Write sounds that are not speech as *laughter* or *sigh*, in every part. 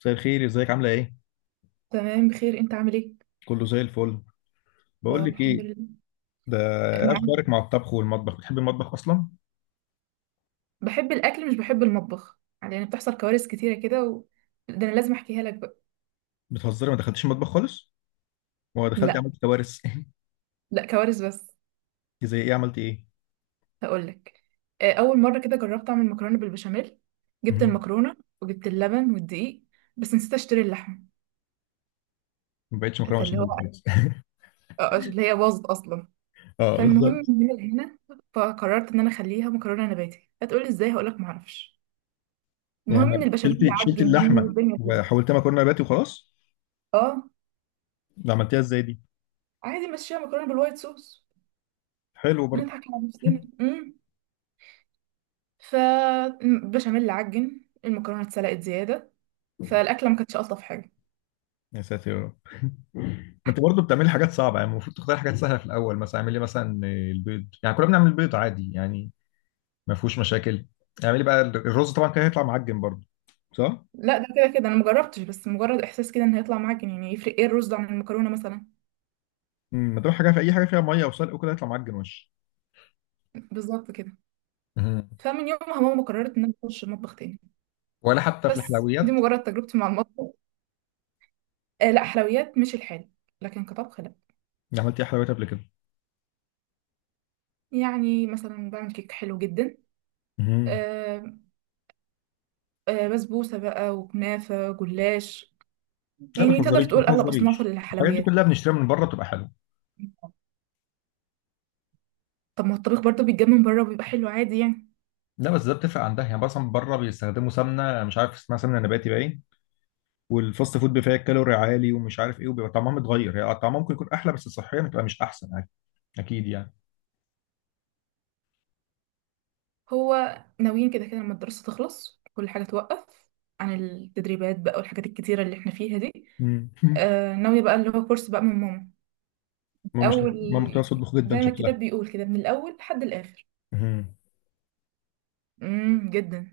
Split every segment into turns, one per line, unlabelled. مساء الخير، ازيك؟ عامله ايه؟
تمام، بخير. انت عامل ايه؟
كله زي الفل. بقول
طب
لك
الحمد
ايه؟
لله،
ده ايه
معاك.
اخبارك مع الطبخ والمطبخ؟ بتحبي المطبخ اصلا؟
بحب الاكل مش بحب المطبخ، يعني بتحصل كوارث كتيره كده ده انا لازم احكيها لك بقى.
بتهزري، ما دخلتيش المطبخ خالص ولا دخلت
لا،
عملت كوارث؟ *laughs*
لا كوارث بس.
إنت زي ايه؟ عملت ايه؟
هقول لك. اول مره كده جربت اعمل مكرونه بالبشاميل.
*laughs*
جبت
مهم.
المكرونه وجبت اللبن والدقيق، بس نسيت اشتري اللحم.
ما بقتش مكرونه
فاللي
بشاميل
هو
خلاص.
اللي هي باظت اصلا.
*laughs* اه
فالمهم
بالظبط.
من هنا، فقررت ان انا اخليها مكرونه نباتي. هتقولي ازاي؟ هقول لك معرفش.
يعني
المهم ان البشاميل
شلتي
عجن مني
اللحمه
والدنيا باظت.
وحولتها مكرونه نباتي وخلاص؟
اه،
ده عملتيها ازاي دي؟
عادي ماشيه مكرونه بالوايت صوص.
حلو برضه.
بنضحك على نفسنا. فالبشاميل عجن، المكرونه اتسلقت زياده، فالاكله ما كانتش الطف حاجه.
يا ساتر يا رب. *laughs* ما انت برضه بتعملي حاجات صعبه، يعني المفروض تختاري حاجات سهله في الاول. مثلا اعملي مثلا البيض، يعني كلنا بنعمل بيض عادي يعني، ما فيهوش مشاكل. اعملي بقى الرز طبعا كان هيطلع معجن برضه، صح؟
لا ده كده كده انا مجربتش، بس مجرد احساس كده ان هيطلع معجن. يعني يفرق ايه الرز عن المكرونه مثلا؟
ما دام حاجه في اي حاجه فيها ميه وسلق وكده يطلع معجن وش.
بالظبط كده.
مهم.
فمن يومها ماما قررت ان انا اخش المطبخ تاني.
ولا حتى في
بس دي
الحلويات؟
مجرد تجربتي مع المطبخ. آه، لا حلويات مش الحال، لكن كطبخ لا.
أنا عملت ايه حلويات قبل كده؟
يعني مثلا بعمل كيك حلو جدا.
مهم.
آه. بسبوسه بقى وكنافه جلاش.
لا ما
يعني تقدر
تهزريش، ما
تقول اغلب اصناف
تهزريش، الحاجات دي
الحلويات.
كلها بنشتريها من بره بتبقى حلوه.
طب ما الطبيخ برضه بيتجاب من بره وبيبقى حلو عادي يعني.
لا بس ده بتفرق عندها، يعني مثلا بره بيستخدموا سمنه، مش عارف اسمها سمنه نباتي باين. والفاست فود بيبقى فيها كالوري عالي ومش عارف ايه، وبيبقى طعمها متغير هي، يعني طعمها ممكن يكون احلى بس صحيا بتبقى مش احسن عادي. اكيد يعني.
هو ناويين كده كده لما الدراسة تخلص كل حاجة توقف، عن التدريبات بقى والحاجات الكتيرة اللي احنا فيها دي.
مم. *laughs*
ناوية بقى اللي هو كورس بقى من ماما. أول
ماما بتعرف تطبخ جدا
زي ما
شكلها.
الكتاب بيقول كده من الأول لحد الآخر.
مهم.
جدا.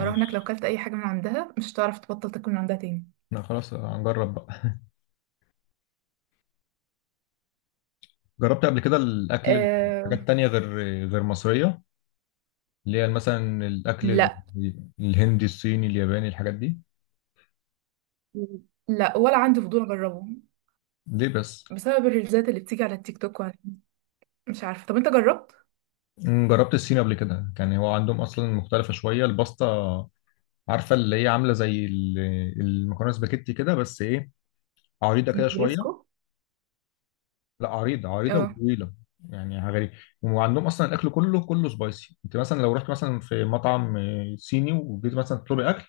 أراهنك لو كلت أي حاجة من عندها مش هتعرف تبطل تاكل من عندها تاني.
لا خلاص هنجرب بقى. جربت قبل كده الاكل،
آه،
حاجات تانية غير، غير مصرية، اللي هي مثلا الاكل
لا،
الهندي الصيني الياباني الحاجات دي؟
لا ولا عندي فضول أجربه.
ليه بس؟
بسبب الريلزات اللي بتيجي على التيك توك وعلى مش عارفة. طب أنت جربت؟
جربت الصين قبل كده، كان هو عندهم اصلا مختلفة شوية الباستا، عارفة اللي هي عاملة زي المكرونة سباكيتي كده بس ايه، عريضة كده شوية.
نجرسكو.
لا عريضة عريضة
اه.
وطويلة. يعني حاجة غريبة. وعندهم اصلا الاكل كله سبايسي. انت مثلا لو رحت مثلا في مطعم صيني وجيت مثلا تطلبي اكل،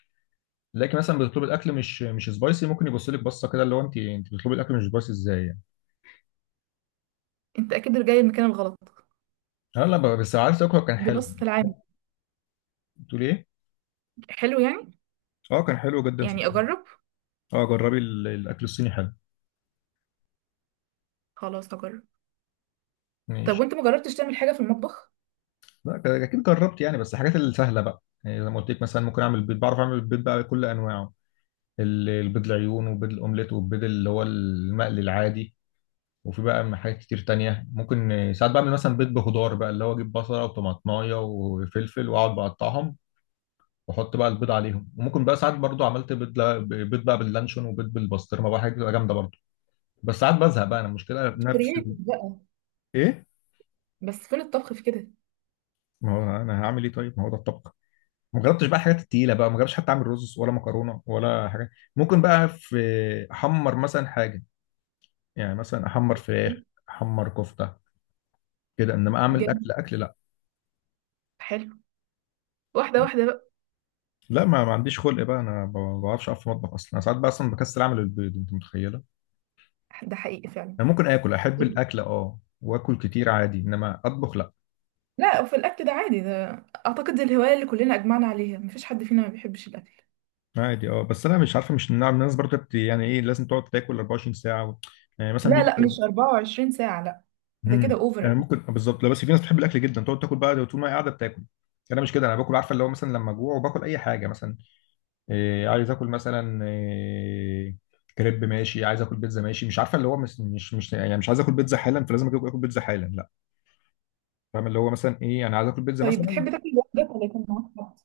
تلاقي مثلا بتطلب الاكل مش سبايسي، ممكن يبص لك بصه كده اللي هو انت، بتطلبي الاكل مش سبايسي ازاي يعني؟
أنت أكيد جاي المكان الغلط.
اه لا بس عارف تاكله كان
دي
حلو.
بص في العام.
بتقول ايه؟
حلو يعني.
اه كان حلو جدا
يعني
صدقني.
اجرب.
اه جربي الاكل الصيني حلو.
خلاص هجرب. طب
ماشي.
وانت ما جربتش تعمل حاجه في المطبخ؟
لا اكيد جربت يعني، بس الحاجات السهله بقى، يعني زي ما قلت لك، مثلا ممكن اعمل بيض، بعرف اعمل البيض بقى بكل انواعه. البيض العيون وبيض الاومليت والبيض اللي هو المقلي العادي. وفي بقى حاجات كتير تانية ممكن، ساعات بعمل مثلا بيض بخضار بقى، اللي هو اجيب بصلة وطماطماية وفلفل واقعد بقطعهم واحط بقى البيض عليهم. وممكن بقى ساعات برضو عملت بيض بيض بقى باللانشون، وبيض بالبسطرمه بقى، حاجه بتبقى جامده برضو. بس ساعات بزهق بقى انا، المشكله نفس
كرييتيف
ال...
بقى.
ايه؟
بس فين الطبخ في كده؟
ما هو انا هعمل ايه طيب؟ ما هو ده الطبخ. ما جربتش بقى الحاجات التقيله بقى، ما جربتش حتى اعمل رز ولا مكرونه ولا حاجه. ممكن بقى في احمر مثلا حاجه، يعني مثلا احمر فراخ، احمر كفته كده. انما اعمل
جامد.
اكل اكل، لا.
حلو. واحده واحده بقى.
لا ما عنديش خلق بقى انا، ما بعرفش اقف في المطبخ اصلا. انا ساعات بقى اصلا بكسل اعمل البيض، انت متخيله؟
ده حقيقي فعلا.
انا ممكن اكل، احب الاكل اه واكل كتير عادي، انما اطبخ لا.
لا، وفي الاكل ده عادي ده. اعتقد دي الهوايه اللي كلنا اجمعنا عليها، مفيش حد فينا ما بيحبش الاكل.
عادي اه، بس انا مش عارفه، مش نعم الناس برضه يعني ايه لازم تقعد تاكل 24 ساعه و... يعني مثلا
لا،
بيجي.
لا، مش 24 ساعه، لا. ده كده
يعني
اوفر.
ممكن بالظبط. لا بس في ناس بتحب الاكل جدا، تقعد تاكل بقى طول ما هي قاعده بتاكل. انا مش كده، انا باكل عارفه اللي هو مثلا لما اجوع وباكل اي حاجه، مثلا إيه عايز اكل مثلا؟ إيه كريب؟ ماشي. عايز اكل بيتزا؟ ماشي. مش عارفه اللي هو مش يعني مش عايز اكل بيتزا حالا فلازم اكل آكل بيتزا حالا، لا. فاهم اللي هو مثلا ايه، انا عايز اكل بيتزا
طيب
مثلا.
بتحب تاكل لوحدك ولا يكون معاك حد؟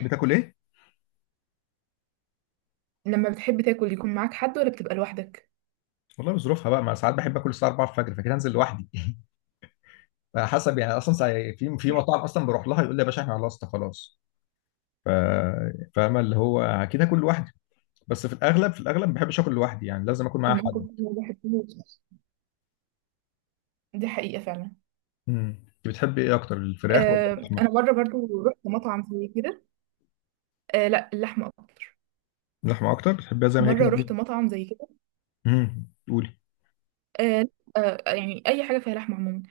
بتاكل ايه؟
لما بتحب تاكل يكون معاك حد ولا بتبقى لوحدك؟
والله بظروفها بقى، ما ساعات بحب اكل الساعه 4 الفجر، فكده انزل لوحدي. حسب يعني. في في مطاعم اصلا بروح لها يقول لي يا باشا احنا خلصنا خلاص. ف- فاهمه اللي هو اكيد هاكل لوحدي. بس في الاغلب، في الاغلب ما بحبش اكل لوحدي، يعني لازم اكل معايا
الموقف
حد.
ده الواحد فيه- دي حقيقه فعلا.
انت بتحبي ايه اكتر، الفراخ ولا
آه،
اللحمه؟
انا مره برضو رحت مطعم زي كده. لا اللحمه اكتر.
اللحمه اكتر؟ بتحبيها زي ما هي
مره
كده؟
رحت مطعم زي كده.
قولي.
آه، يعني اي حاجه فيها لحمه عموما.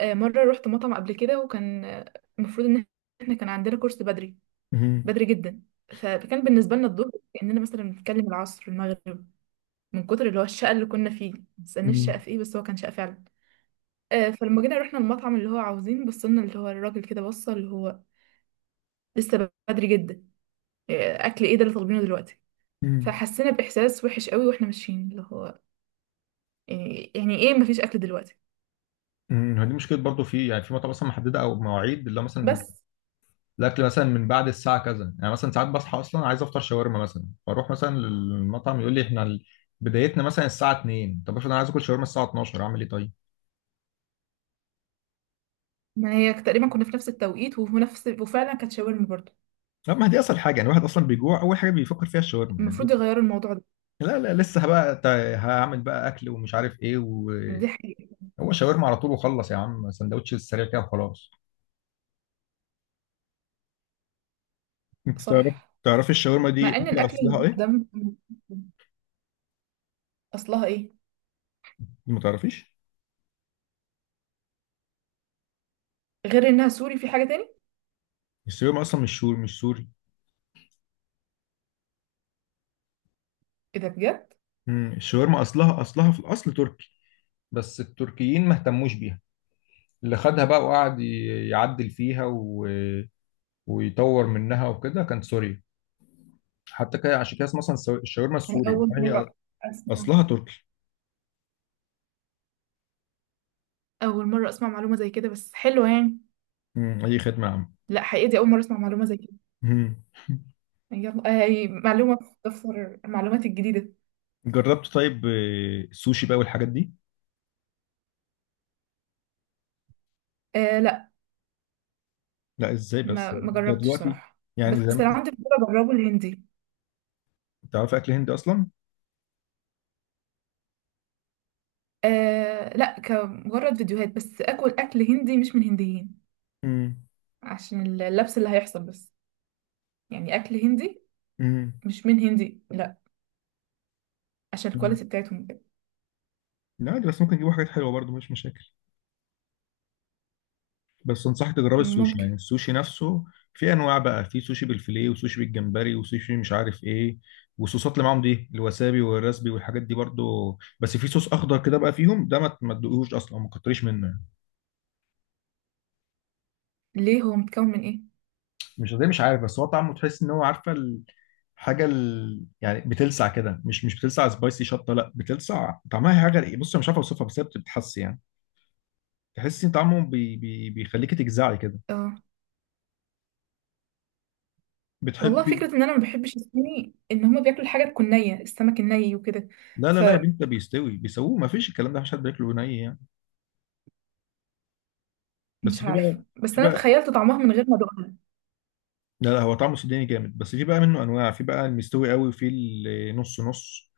مره رحت مطعم قبل كده وكان المفروض ان احنا كان عندنا كورس بدري،
امم.
بدري جدا. فكان بالنسبه لنا الظهر كاننا مثلا بنتكلم العصر المغرب، من كتر اللي هو الشقه اللي كنا فيه. ما تسالنيش شقه
امم.
في ايه، بس هو كان شقه فعلا. فلما جينا رحنا المطعم اللي هو عاوزين، بصلنا اللي هو الراجل كده بص اللي هو لسه بدري جدا. اكل ايه ده اللي طالبينه دلوقتي؟ فحسينا بإحساس وحش قوي واحنا ماشيين اللي هو. يعني ايه، مفيش أكل دلوقتي؟
دي مشكله برضو، في يعني في مطاعم مثلا محدده او مواعيد اللي هو مثلا
بس
الاكل مثلا من بعد الساعه كذا. يعني مثلا ساعات بصحى اصلا عايز افطر شاورما، مثلا فاروح مثلا للمطعم يقول لي احنا بدايتنا مثلا الساعه 2. طب افرض انا عايز اكل شاورما الساعه 12، اعمل ايه طيب؟
ما هي تقريبا كنا في نفس التوقيت، وفي نفس وفعلا كانت شاورما برضه.
لا ما هي دي اصل حاجه، يعني الواحد اصلا بيجوع اول حاجه بيفكر فيها الشاورما يعني دي.
المفروض يغيروا الموضوع ده.
لا لا لسه بقى، هعمل بقى اكل ومش عارف ايه،
دي
وهو
حقيقة.
شاورما على طول وخلص يا عم، سندوتش السريع كده وخلاص. انت تعرف،
صح.
تعرفي الشاورما دي
مع ان
اكل
الأكل اللي
اصلها
بره
ايه؟
ده م- أصلها ايه؟
ما تعرفيش؟
غير انها سوري في حاجة تاني.
الشاورما اصلا مش سوري، مش سوري.
ايه ده بجد؟
الشاورما اصلها في الاصل تركي، بس التركيين ما اهتموش بيها. اللي خدها بقى وقعد يعدل فيها و... ويطور منها وكده كان سوريا، حتى كده عشان كده اسمها اصلا الشاورما
أنا
السوري
أول مرة
هي.
أسمع
اصلها تركي.
أول مرة أسمع معلومة زي كده بس حلوة يعني.
اي خدمه يا عم.
لا، حقيقي دي أول مرة أسمع معلومة زي كده.
مم.
يلا، معلومة في دفتر المعلومات الجديدة.
جربت طيب السوشي بقى والحاجات دي؟
آه،
لا ازاي بس،
ما
ده
جربتش
دلوقتي
صراحة. بس
يعني زي ما
لو عندي فضول اجربه الهندي.
تعرف اكل هندي اصلا؟
آه لا، كمجرد فيديوهات بس. اكل هندي مش من هنديين.
امم.
عشان اللبس اللي هيحصل بس. يعني اكل هندي
امم.
مش من هندي لا. عشان الكواليتي بتاعتهم كده.
لا دي بس ممكن يجيبوا حاجات حلوه برضو، مش مشاكل. بس انصحك تجرب السوشي، يعني
ممكن.
السوشي نفسه. في انواع بقى، في سوشي بالفيليه وسوشي بالجمبري وسوشي مش عارف ايه. والصوصات اللي معاهم دي، الوسابي والرسبي والحاجات دي برضو، بس في صوص اخضر كده بقى فيهم ده ما تدوقهوش اصلا، ما تكتريش منه يعني.
ليه، هو متكون من ايه؟
مش زي، مش عارف، بس هو طعمه تحس ان هو عارفه حاجه ال... يعني بتلسع كده، مش بتلسع سبايسي شطه لا، بتلسع طعمها حاجه. بص أنا مش عارف اوصفها، بس هي بتتحس يعني. تحسي ان طعمه بيخليكي تجزعي كده.
اه، والله
بتحبي؟
فكرة ان انا ما بحبش الصيني ان هما بياكلوا الحاجة تكون نية، السمك الني وكده.
لا لا لا يا
فمش
بنت، ده بيستوي بيسووه، ما فيش الكلام ده، مفيش حد بياكله ني يعني. بس في
عارفة،
بقى، في
بس انا
بقى،
تخيلت طعمها من غير ما ادوقها.
لا لا هو طعمه سوداني جامد. بس في بقى منه انواع، في بقى المستوي قوي، وفي النص نص.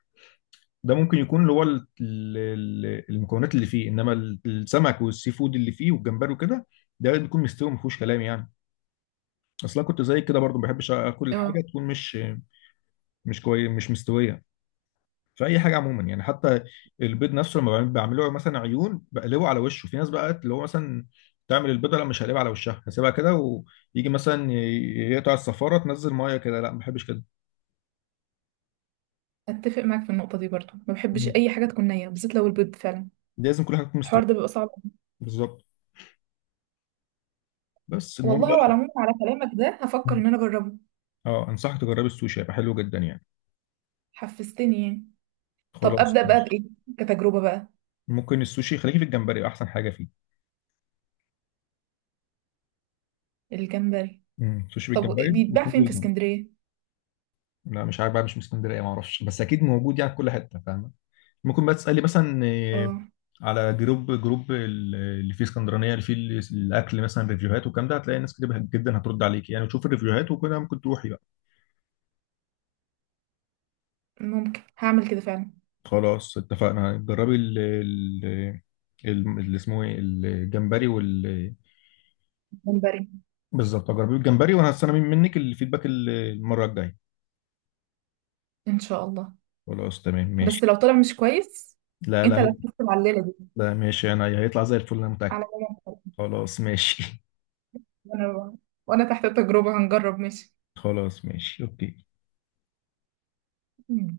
ده ممكن يكون اللي هو المكونات اللي فيه، انما السمك والسي فود اللي فيه والجمبري وكده، ده بيكون مستوي ما فيهوش كلام يعني. اصلا كنت زي كده برضو، ما بحبش اكل الحاجه
اه.
تكون مش كويس، مش مستويه، في اي حاجه عموما يعني. حتى البيض نفسه لما بعمله مثلا عيون بقلبه على وشه. في ناس بقى اللي هو مثلا تعمل البيضه لا مش هقلبها على وشها، هسيبها كده ويجي مثلا يقطع الصفاره تنزل ميه كده، لا ما بحبش كده.
اتفق معاك في النقطة دي برضو، ما بحبش
مم.
اي حاجة تكون نية بالذات لو البيض فعلا.
لازم كل حاجه تكون مستويه.
الحوار ده بيبقى صعب.
بالظبط. بس المهم
والله على
بقى.
العموم على كلامك ده هفكر
مم.
ان انا اجربه.
اه انصحك تجربي السوشي، هيبقى حلو جدا يعني.
حفزتني يعني. طب
خلاص
ابدا بقى
ماشي.
بايه؟ كتجربه بقى.
ممكن السوشي خليكي في الجمبري، احسن حاجه فيه.
الجمبري.
مم. سوشي
طب
بالجمبري
بيتباع
ويكون
فين في
جولدن.
اسكندريه؟
لا مش عارف بقى، مش من اسكندريه ما اعرفش، بس اكيد موجود يعني في كل حته فاهمه. ممكن بقى تسألي مثلا،
اه.
على جروب، اللي فيه اسكندرانية، اللي فيه الأكل مثلا، ريفيوهات والكلام ده، هتلاقي ناس كتير جدا هترد عليك يعني، وتشوف الريفيوهات وكده ممكن تروحي بقى.
ممكن هعمل كده فعلا.
خلاص اتفقنا. جربي اللي اسمه ايه، الجمبري وال،
جمبري.
بالظبط جربي الجمبري، وأنا هستنى منك الفيدباك المرة الجاية.
ان شاء الله.
خلاص تمام ماشي.
بس لو طلع مش كويس
لا
انت اللي
لا.
هتحس على الليله دي.
لا ماشي أنا هيطلع زي الفل أنا
على
متأكد.
ماما.
خلاص ماشي. *laughs*
وانا وانا تحت التجربه هنجرب ماشي.
خلاص ماشي أوكي.
ماشي.